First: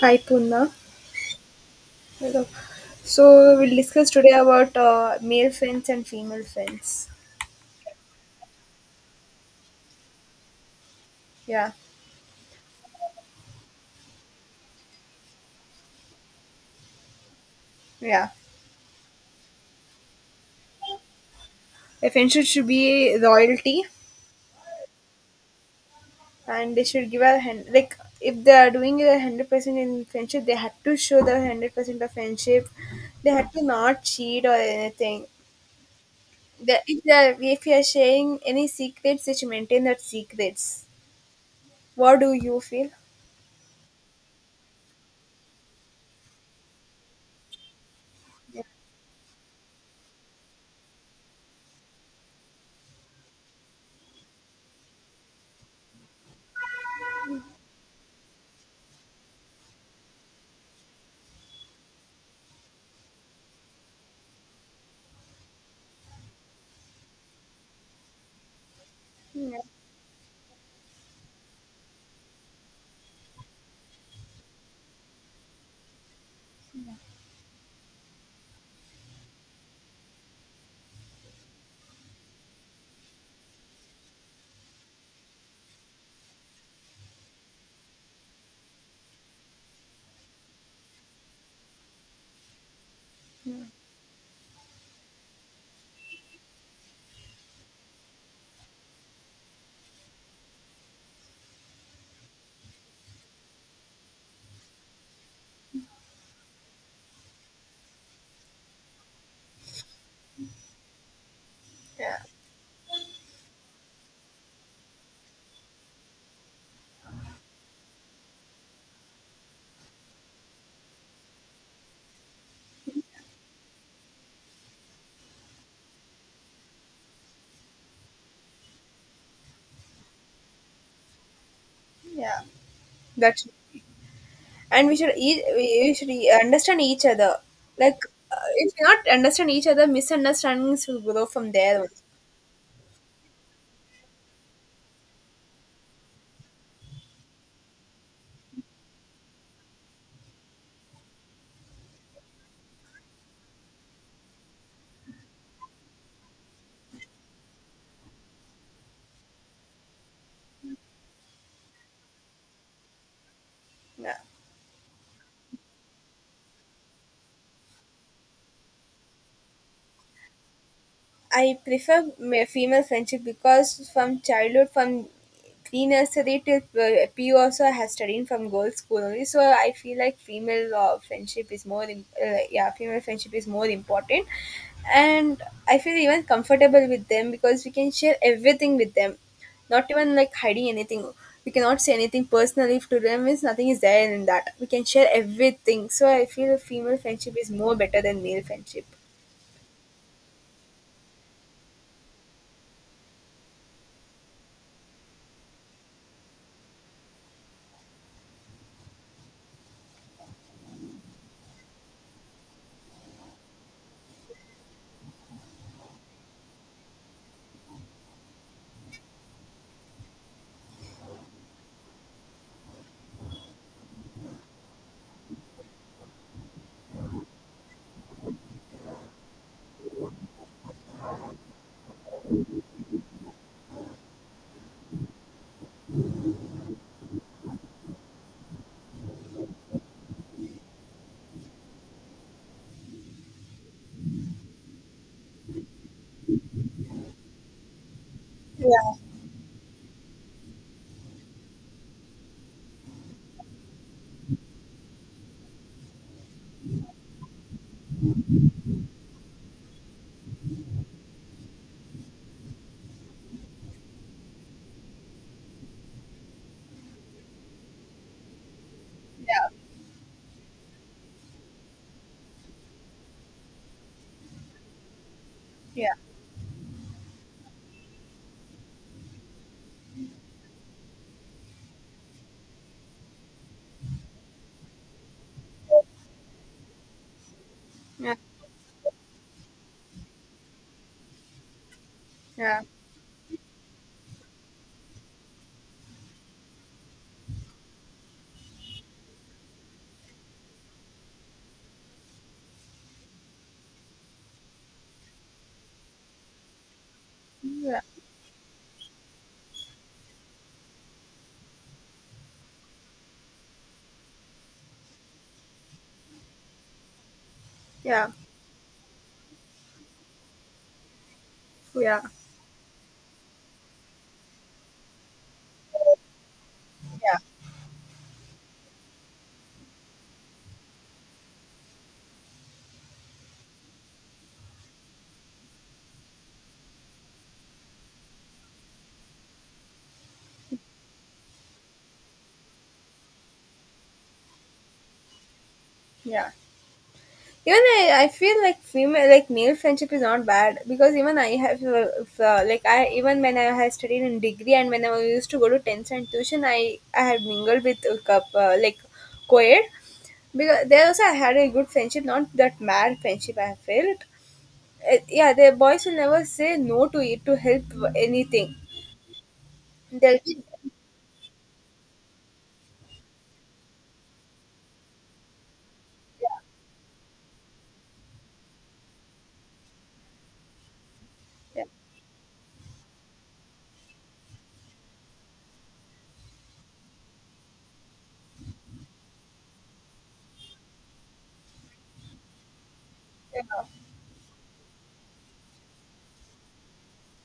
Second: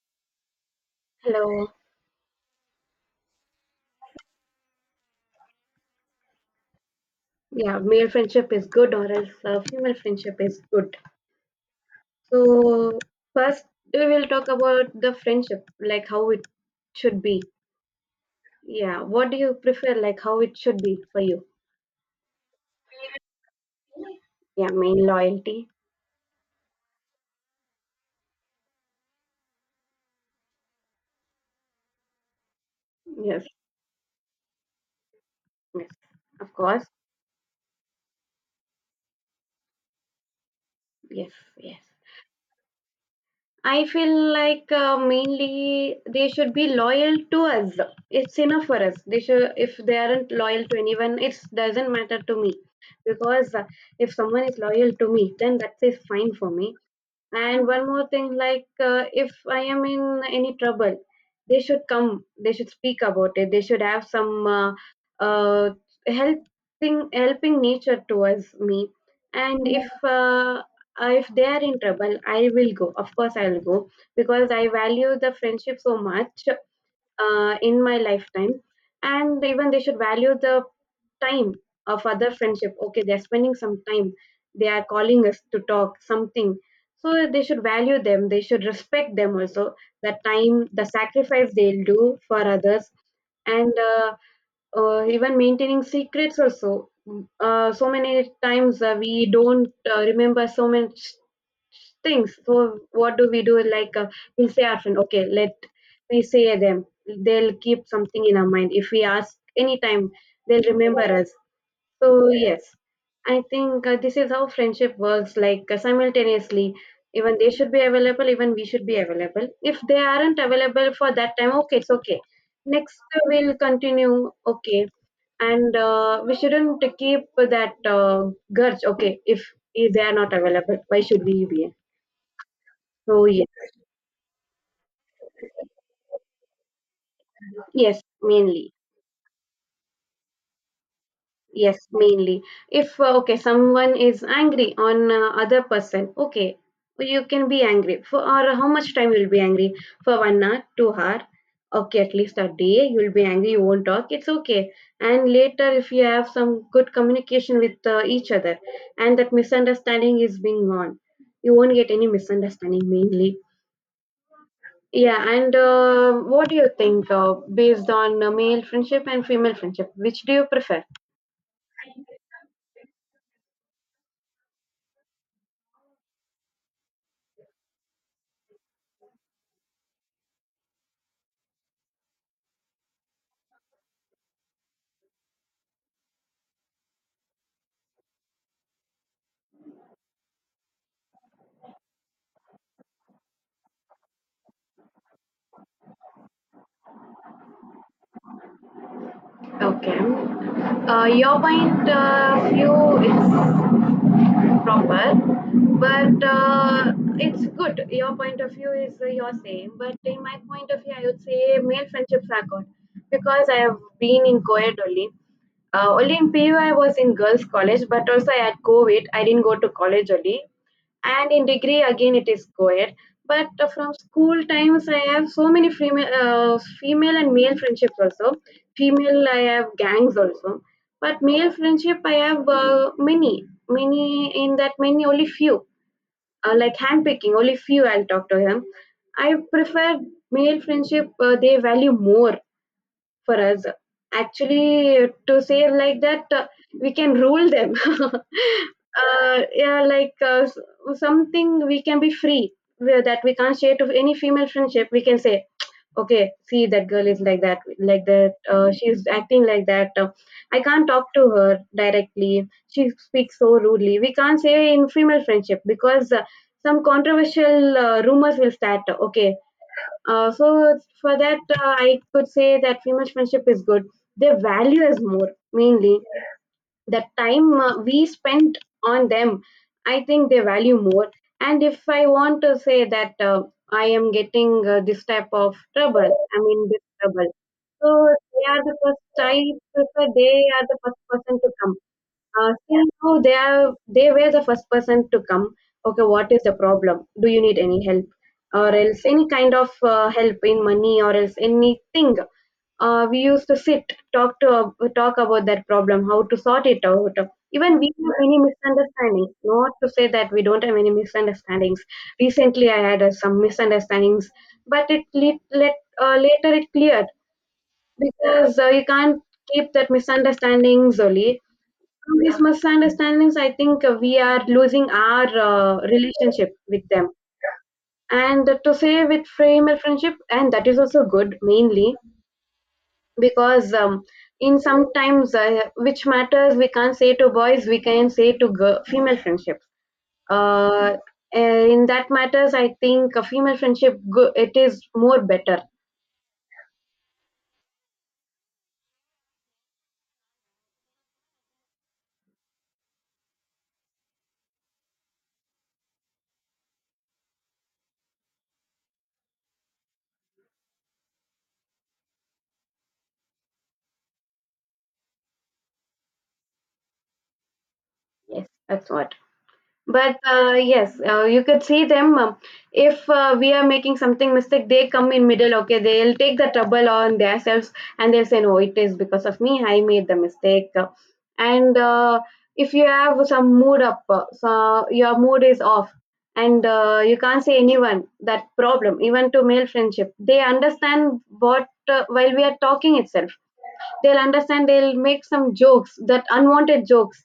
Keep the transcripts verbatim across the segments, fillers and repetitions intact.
Hi Puna. Hello. Hello. So we'll discuss today about uh, male friends and female friends. Yeah, male friendship is good, or else uh, female friendship is good. Yeah, So first, we will talk about the friendship, like how it should be. yeah. Yeah, what do you prefer, like how it should be for you? A friendship should be loyalty, Yeah, main loyalty. and they should give a hand. Like if they are doing a hundred percent in friendship, they had to show the hundred percent of friendship. They Yes, had to not cheat or anything. yes, of The, course. if they are, if you are sharing any secrets, they should maintain that secrets. Yes, yes. What do you feel? I feel like uh, mainly they should be loyal to us. It's Yeah, enough for us. They should, if they aren't loyal to anyone, it doesn't matter to me. Because uh, if someone is loyal to me, then that's is fine for me. And one more thing, like uh, if I am in any trouble, they should come, they should speak about it, they should have some uh, uh, helping helping nature towards me. yeah, And, yeah, if uh, if they are in trouble, I will go. Of course, I will go because I value the friendship so much uh, in my lifetime, and even they should value the time of other friendship. Okay, they're spending some time, they are calling us to talk something, so they should value them, they should respect them also, the time, the sacrifice they'll do for others. And uh, uh, even maintaining secrets also. Mm, uh, so many times uh, we don't uh, remember so much things. So what do we do, like uh, we'll say our friend, okay, let me say them. They'll keep something in our mind, if we ask anytime they'll remember us. yeah, So yes, I think uh, this is how friendship works, like uh, simultaneously, even they should be available, even we should be available. If they aren't available for that time, okay, it's okay. Next, uh, we'll continue, okay. And uh, we shouldn't keep that uh, grudge, okay. if, if they are not available, why should we be? yeah. So That's yes, And we should each we we should e- understand each other. Like yes, uh, if mainly. you not understand each other, misunderstandings will grow from there. Yes, only. mainly. If uh, okay, someone is angry on uh, other person, okay, you can be angry for or how much time you'll be angry for one hour, two hour, okay, at least a day you'll be angry. You won't talk. It's okay. And later, if you have some good communication with uh, each other, and that misunderstanding is being gone, you won't get any misunderstanding mainly. Yeah. Yeah, and uh, what do you think uh, based on uh, male friendship and female friendship? Which do you prefer? I prefer ma- female friendship because from childhood, from pre-nursery till uh, P U also, I have studied from girls' school only. So I feel like female uh, friendship is more, im- uh, yeah, female friendship is more important, and I feel even comfortable with them because we can share everything with them, not even like hiding anything. We cannot say anything personally to them. Means nothing is there in that. We can share everything. So I feel female friendship is more better than male friendship. Okay. Uh, your point of view is proper, but uh, it's good. Your point of view is uh, your same, but in my point of view, I would say male friendships are good because I have been in co-ed only. Uh, only in P U I was in girls' college, but also I had COVID. I didn't go to college only. And in degree again it is co-ed. But uh, from school times I have so many female, uh, female and male friendships also. Female I have gangs also, but male friendship I have uh, many, many in that many only few. Uh, like handpicking, only few I'll talk to him. I prefer male friendship. Uh, they value more for us. Actually, to say like that, uh, we can rule them. uh, Yeah, yeah, like uh, s- something we can be free where that we can't share to any female friendship. We can say, okay, see that girl is like that, like that. Uh, she's acting like that. Uh, I can't talk to her directly. She speaks so rudely. We can't say in female friendship because uh, some controversial uh, rumors will start. Okay, yeah, uh, so for that, uh, I could say that female friendship is good. Their value is more yeah. mainly the time uh, we spent on them. I think they value more. And if I want to say that uh, I am getting uh, this type of trouble, I mean this trouble. So Yeah. they are the first. I prefer they are the first person to come, uh, Yeah, still now they are they were the first person to come. Okay, what is the problem, do you need any help or else any kind of uh, help in money or else anything. Uh, we used to sit talk to talk about that problem, how to sort it out. Even yeah, we have many misunderstandings, not to say that we don't have any misunderstandings. Recently I had uh, some misunderstandings, but it let, let uh, later it cleared, yeah, because uh, you can't keep that misunderstandings only. yeah, Through these misunderstandings, I think uh, we are losing our uh, relationship with them. yeah, And to say with female friendship, and that is also good mainly because um, in sometimes uh, which matters we can't say to boys, we can say to girl, female friendships. Uh, in that matters, I think a female friendship go- it is more better. yeah. Even I, I feel like female, like male friendship is not bad because even I have, uh, f- uh, like I even when I had studied in degree and when I used to go to tenth and tuition, I I had mingled with a cup uh, like co-ed because there also I had a good friendship, not that mad friendship I felt. Uh, yeah, the boys will never say no to it to help Yes, anything. that's what. But They'll be uh, yes, uh, you could see them. Um, if uh, we are making something mistake, they come in middle. Okay, they'll take the trouble on themselves, and they'll say, "No, it is because of me. I made the mistake." Uh, yeah, And uh, if you have some mood up, uh, so your mood is off, and uh, you can't say anyone that problem. Even to male friendship, they understand what uh, while we are talking itself yeah, they'll understand, they'll make some jokes, that unwanted jokes,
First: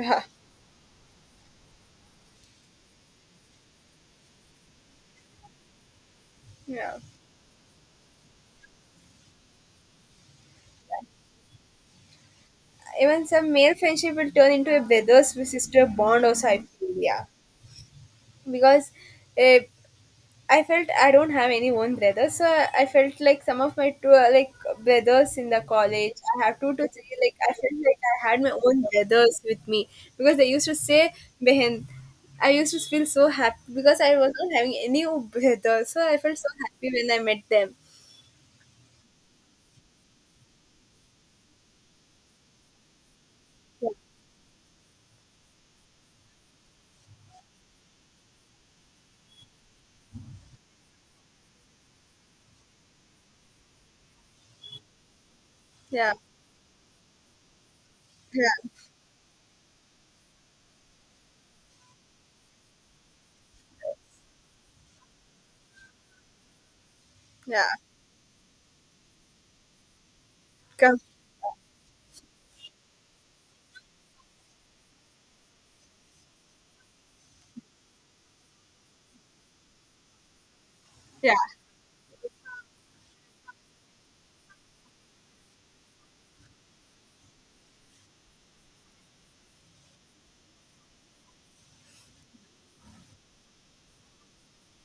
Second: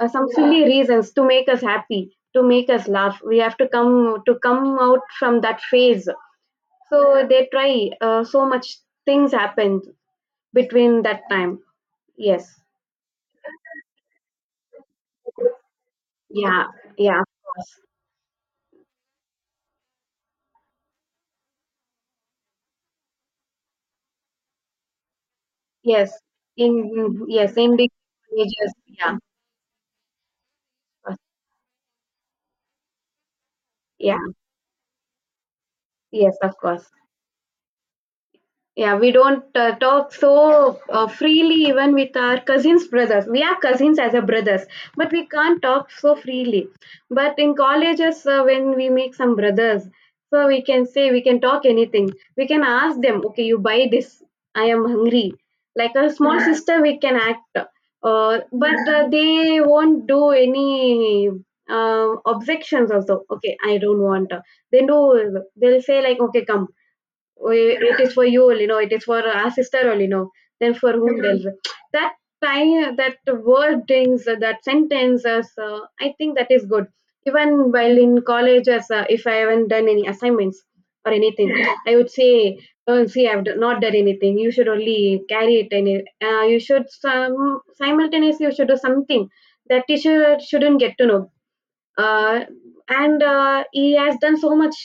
uh, some silly reasons to make us happy, to make us laugh, we have to come to come out from that phase. yeah. So they try uh, so much things happened between that time, yes. Even some male friendship will turn into a brother sister bond also, I Yeah, feel. yeah, Yeah, of course. because uh, I felt I don't have any one brother. So I felt like some of my two uh, like brothers in the Yes, college, I have two in, to three. Like, I yes in felt the like I had my ages, own yeah. brothers with me because they used to say behind. I used to feel so happy because I Yeah, was not having any brother, so I felt yes, so of course. happy when I met them. Yeah, we don't uh, talk so uh, freely even with our cousins brothers. We are cousins as a brothers, but we can't talk so freely. But in colleges, uh, when we make some brothers, so we can say we can talk anything. We can ask them, okay, you buy this. I am hungry. Like a Yeah, small, yeah, sister, we can act. Uh, yeah, But uh, they won't do any uh, objections also. Okay, I don't want. They do. They'll say like, okay, come, oh, yeah, it is for you only, no, it is for our sister only, no, then for come, whom else? That time, that wordings, that sentences, uh, I think that is good. Even while in college, as uh, if I haven't done any assignments or yeah, anything, I would say, oh see, i've d- not done anything, you should only carry it, and uh, you should some simultaneously you should do something that teacher shouldn't get to know. uh, and uh, he has done so much.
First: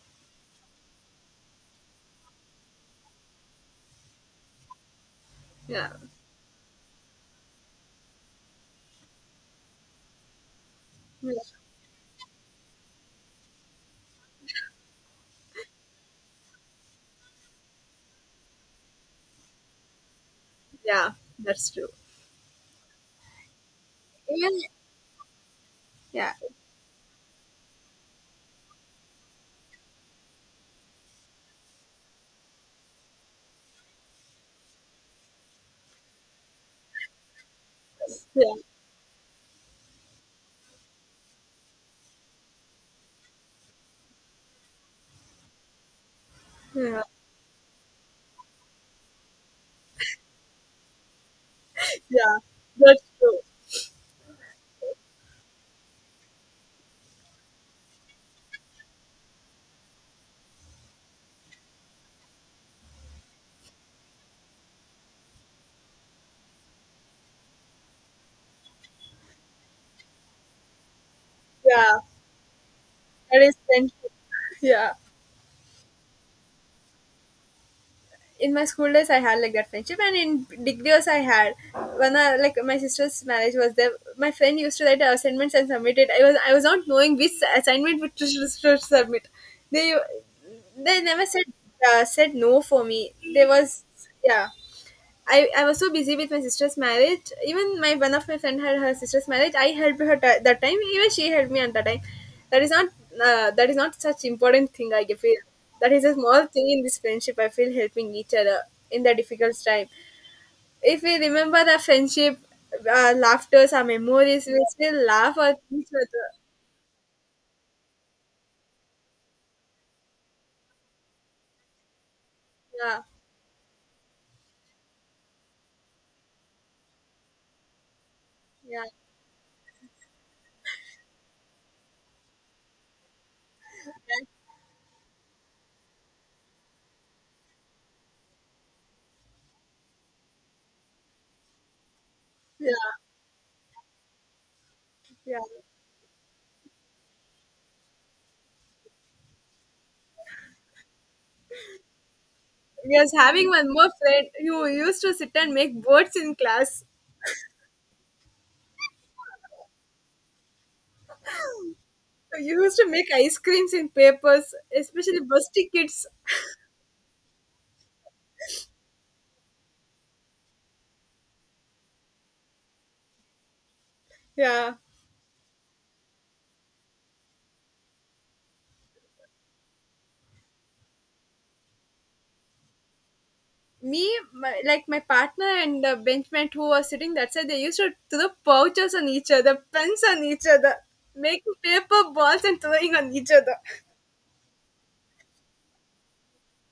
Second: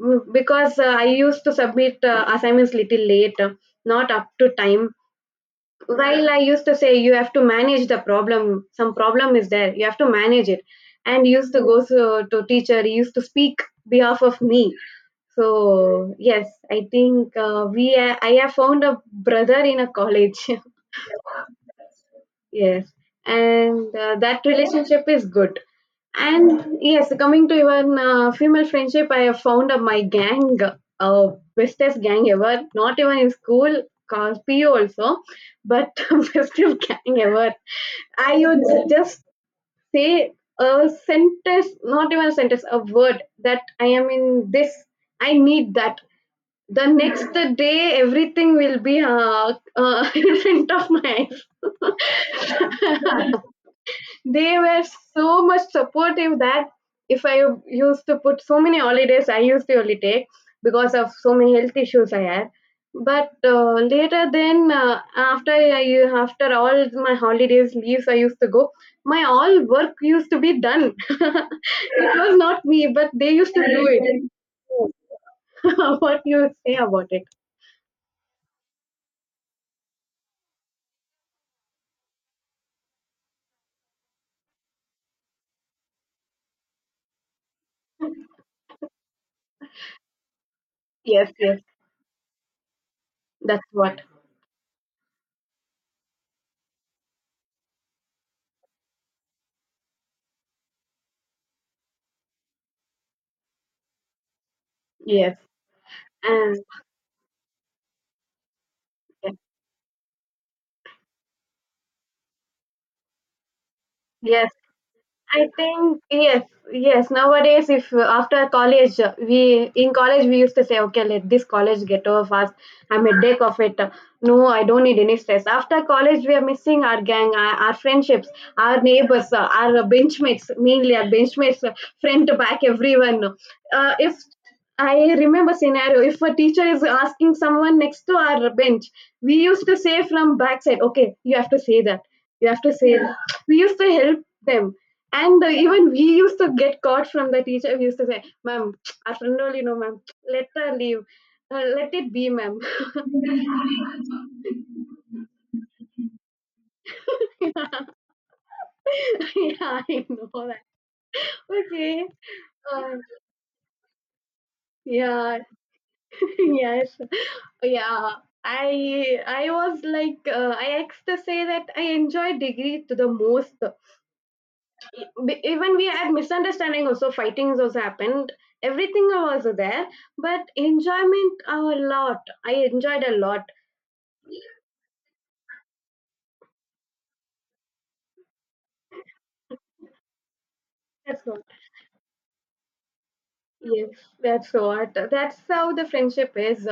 Mm, because uh, I used to submit uh, assignments little late, uh, not up to time. yeah, While I used to say you have to manage the problem, some problem is there, you have to manage it, and yeah, used to go to, to teacher, he used to speak behalf of me. So yes, I think uh, we uh, I have found a brother in a college. yeah, that's true. Yes, and uh, that Even, relationship is good. yeah. And yes, coming to even uh, female friendship, I have found uh, my gang, uh, bestest gang ever. Not even in school, cause P U also, but bestest gang ever. I Yeah. would just say a sentence, not even a sentence, a word that I am in this, I need that. The Yeah. next day, everything will be uh, uh, in front of my. Yeah. That's true. They were so much supportive that if I used to put so many holidays, I used to only take because of so many health issues I had. But uh, later, then uh, after I after all my holidays leaves, I used to go. My all work used to be done. Yeah. It was not me, but they That used is to do friendship. it. Yeah. What you say about it? In my school days, I had like that friendship, and in degrees, I had when I, like my sister's marriage was there. My friend used to write assignments and submit it. I was I was not knowing which assignment which to, to submit. They they never Yes, said yes, uh, said no for me. There that's was what. yeah. I, I was so busy with my sister's marriage. Even my one of my friend had her sister's marriage. I helped her t- that time. Even she helped me at that time. That is not uh, that is not such important thing, I feel. Yes, That is a small and thing in this friendship. I feel helping each other in the difficult time. If we remember the friendship, uh, laughters, our memories, yes, we still laugh I at each think other. yes, yes. Nowadays, if uh, after college, uh, we in college we used to say, okay, let this college get over fast. Yeah, I'm a deck of it. No, I don't need any stress. After college, we are missing our gang, our, our friendships, our yeah, neighbors, uh, our benchmates, mainly our benchmates, uh, friend to back everyone. Uh, if I remember scenario, if a teacher is asking someone next to our bench, we used to say from backside, okay, you have to say that. You have to yeah, say that. We used to help them, yeah. and uh, even we used to get caught from the teacher. We used to say, "Ma'am, our friend only know, ma'am. Let her leave. Uh, let it be, ma'am." We was having one more friend who used to sit and make boards in class. Yeah, I know that. Okay. We used to Uh, make ice creams in papers, especially yeah. busty kids. Yes. Yeah. I I was like uh, I asked to say that I enjoy degree to the most. Yeah. B- Even we had misunderstanding also, fightings also happened. Everything was there, but enjoyment a lot. I enjoyed a lot. Me, my, like my partner and the benchmate who was sitting that side, they used to throw pouches on each other, pens on each other, That's all. making paper balls and throwing on each other. Yes, that's what. That's how the friendship is.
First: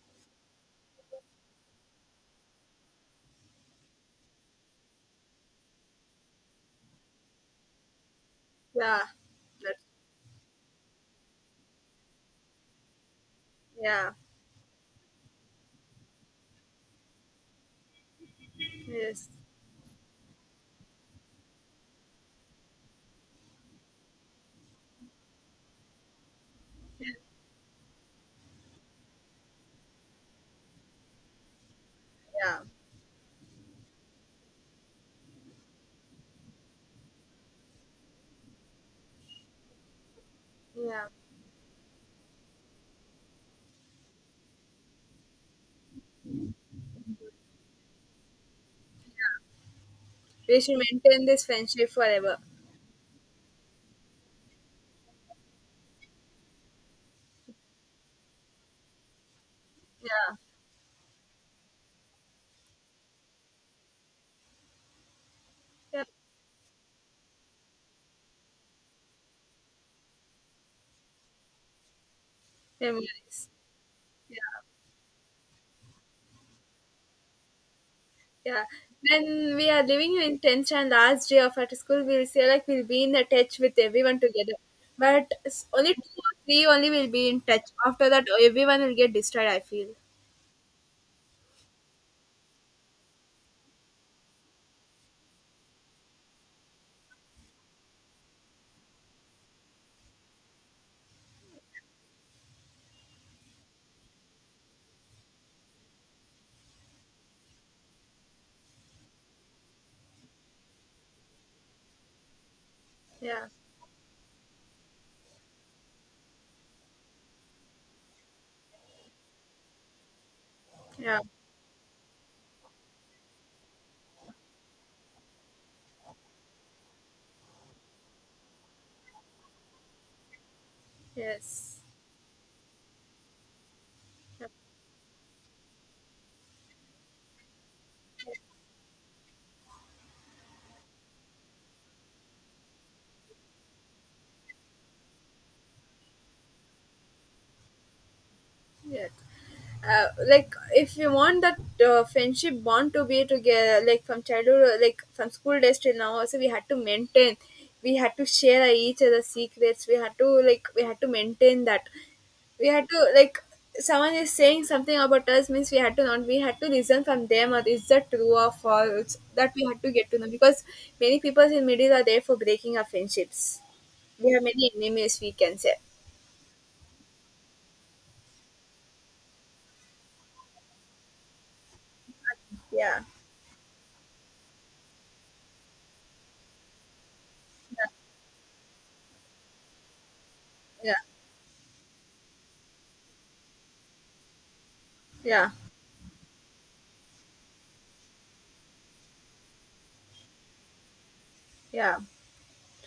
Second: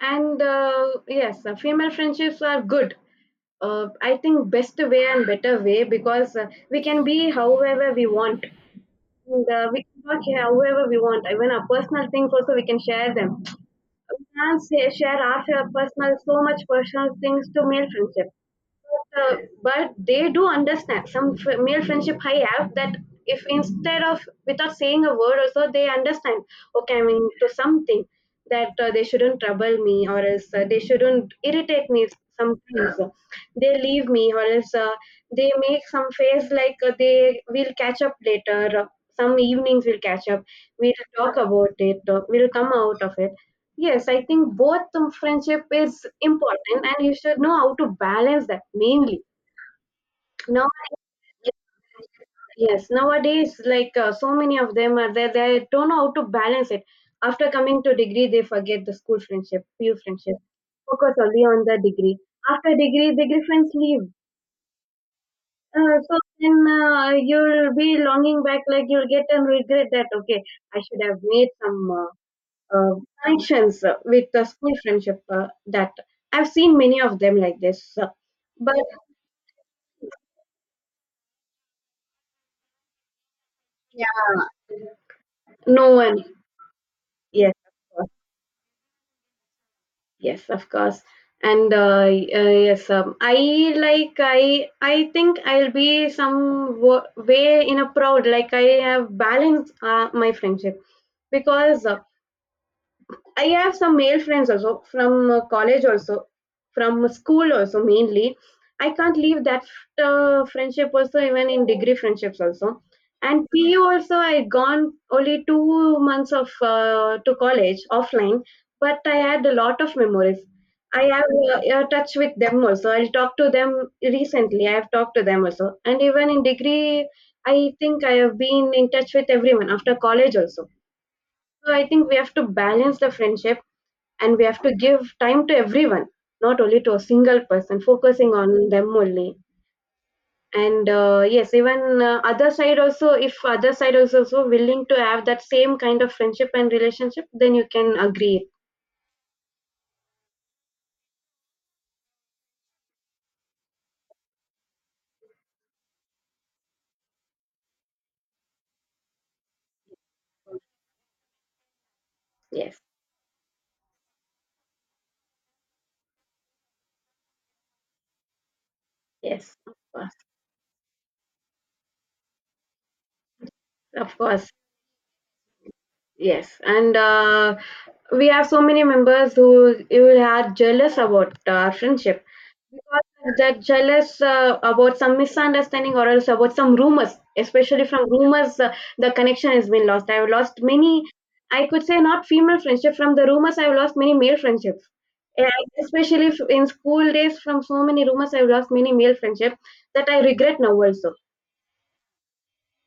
And uh, yes, uh, female friendships are good. Uh, I think best way and better way because uh, we can be however we want. Yeah. And, uh, That, we can talk however we want. Even our personal things also we can share them, yeah. we can say, share our share personal, so much personal things to male friendship. But, Yes. uh, but they do understand some f- male friendship I have, that if instead of without saying a word or so, they understand, okay, I mean, to something that uh, they shouldn't trouble me or else uh, they shouldn't irritate me Yeah. sometimes. Yeah. They leave me or else uh, they make some face like uh, they will catch up later. Some evenings we'll catch up, we'll Yeah. talk about it, uh, we'll come out of it. Yes, I think both the friendship is important and you should know how to balance that mainly. We Now, should maintain this friendship forever. yes, nowadays, like uh, so many of them are there, they don't know how to balance it. After coming to degree, they forget the school friendship, peer Yeah. friendship, focus only on the degree. After degree, degree friends leave. Uh, Yeah. So then uh, you'll be longing back, like you'll get and regret that, okay, I should have made some uh, uh, Memories. connections uh, with the school friendship, uh, that I've seen many of them like this. uh, Yeah. But When we are living in tenth and last day of our school, we'll say like we'll be in a touch with everyone together. yeah, But s- no only two one. or three only will be in Yes, touch. of After course. that, everyone will get destroyed, I feel. Yes, of course. And uh, y- uh, yes, um, I like I I think I'll be some wo- way in a proud, like I have balanced uh, my friendship because uh, I have some male friends also from uh, college also, from school also mainly. I can't leave that uh, friendship also, even in degree friendships also. Yeah. And P U also I gone only two months of uh, to college offline, but I had a lot of memories. I Yeah. have uh, uh, touch with them also. I'll talk to them recently. I have talked to them also, and even in degree, I think I have been in touch with everyone after college also. So Yes. I think we have to balance the friendship and we Yeah. have to give time to everyone, not only to a single person, focusing on them only. And uh, yes, even uh, other side also, if other side is also willing to have that same kind of friendship and relationship, then you can agree. Yeah. Uh, like, if you want that uh, friendship bond to be together, like from childhood, uh, like from school days till now also, we had to maintain we had to share each other secrets, we had to like we had to maintain that, we Yes, had to like someone is saying something about us means we had to not we had to listen from them or is that true or false, that yes, we of had to get course, to know, because many people in middle are there for breaking our friendships. of We have course, many enemies, we can say. yes. And uh, we have so many members who who are jealous about our friendship Yeah, because they're jealous uh, about some misunderstanding or else about some rumors, especially from rumors. Uh, the connection has been lost, I've lost many. yeah, I could say not female friendship. From the rumors I've lost many male friendships. And yeah, I- especially f- in school days, from so many rumors I've lost many male friendship, that I regret now also. yeah.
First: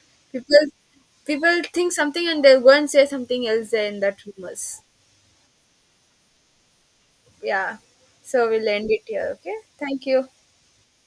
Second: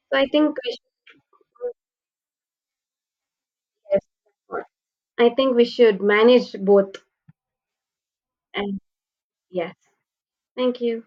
So I think people we should, people think something and they'll go and say something else there in yes, that rumors. I think we should manage both. Yeah. So we'll And end it here, okay. yes, Thank you. thank you.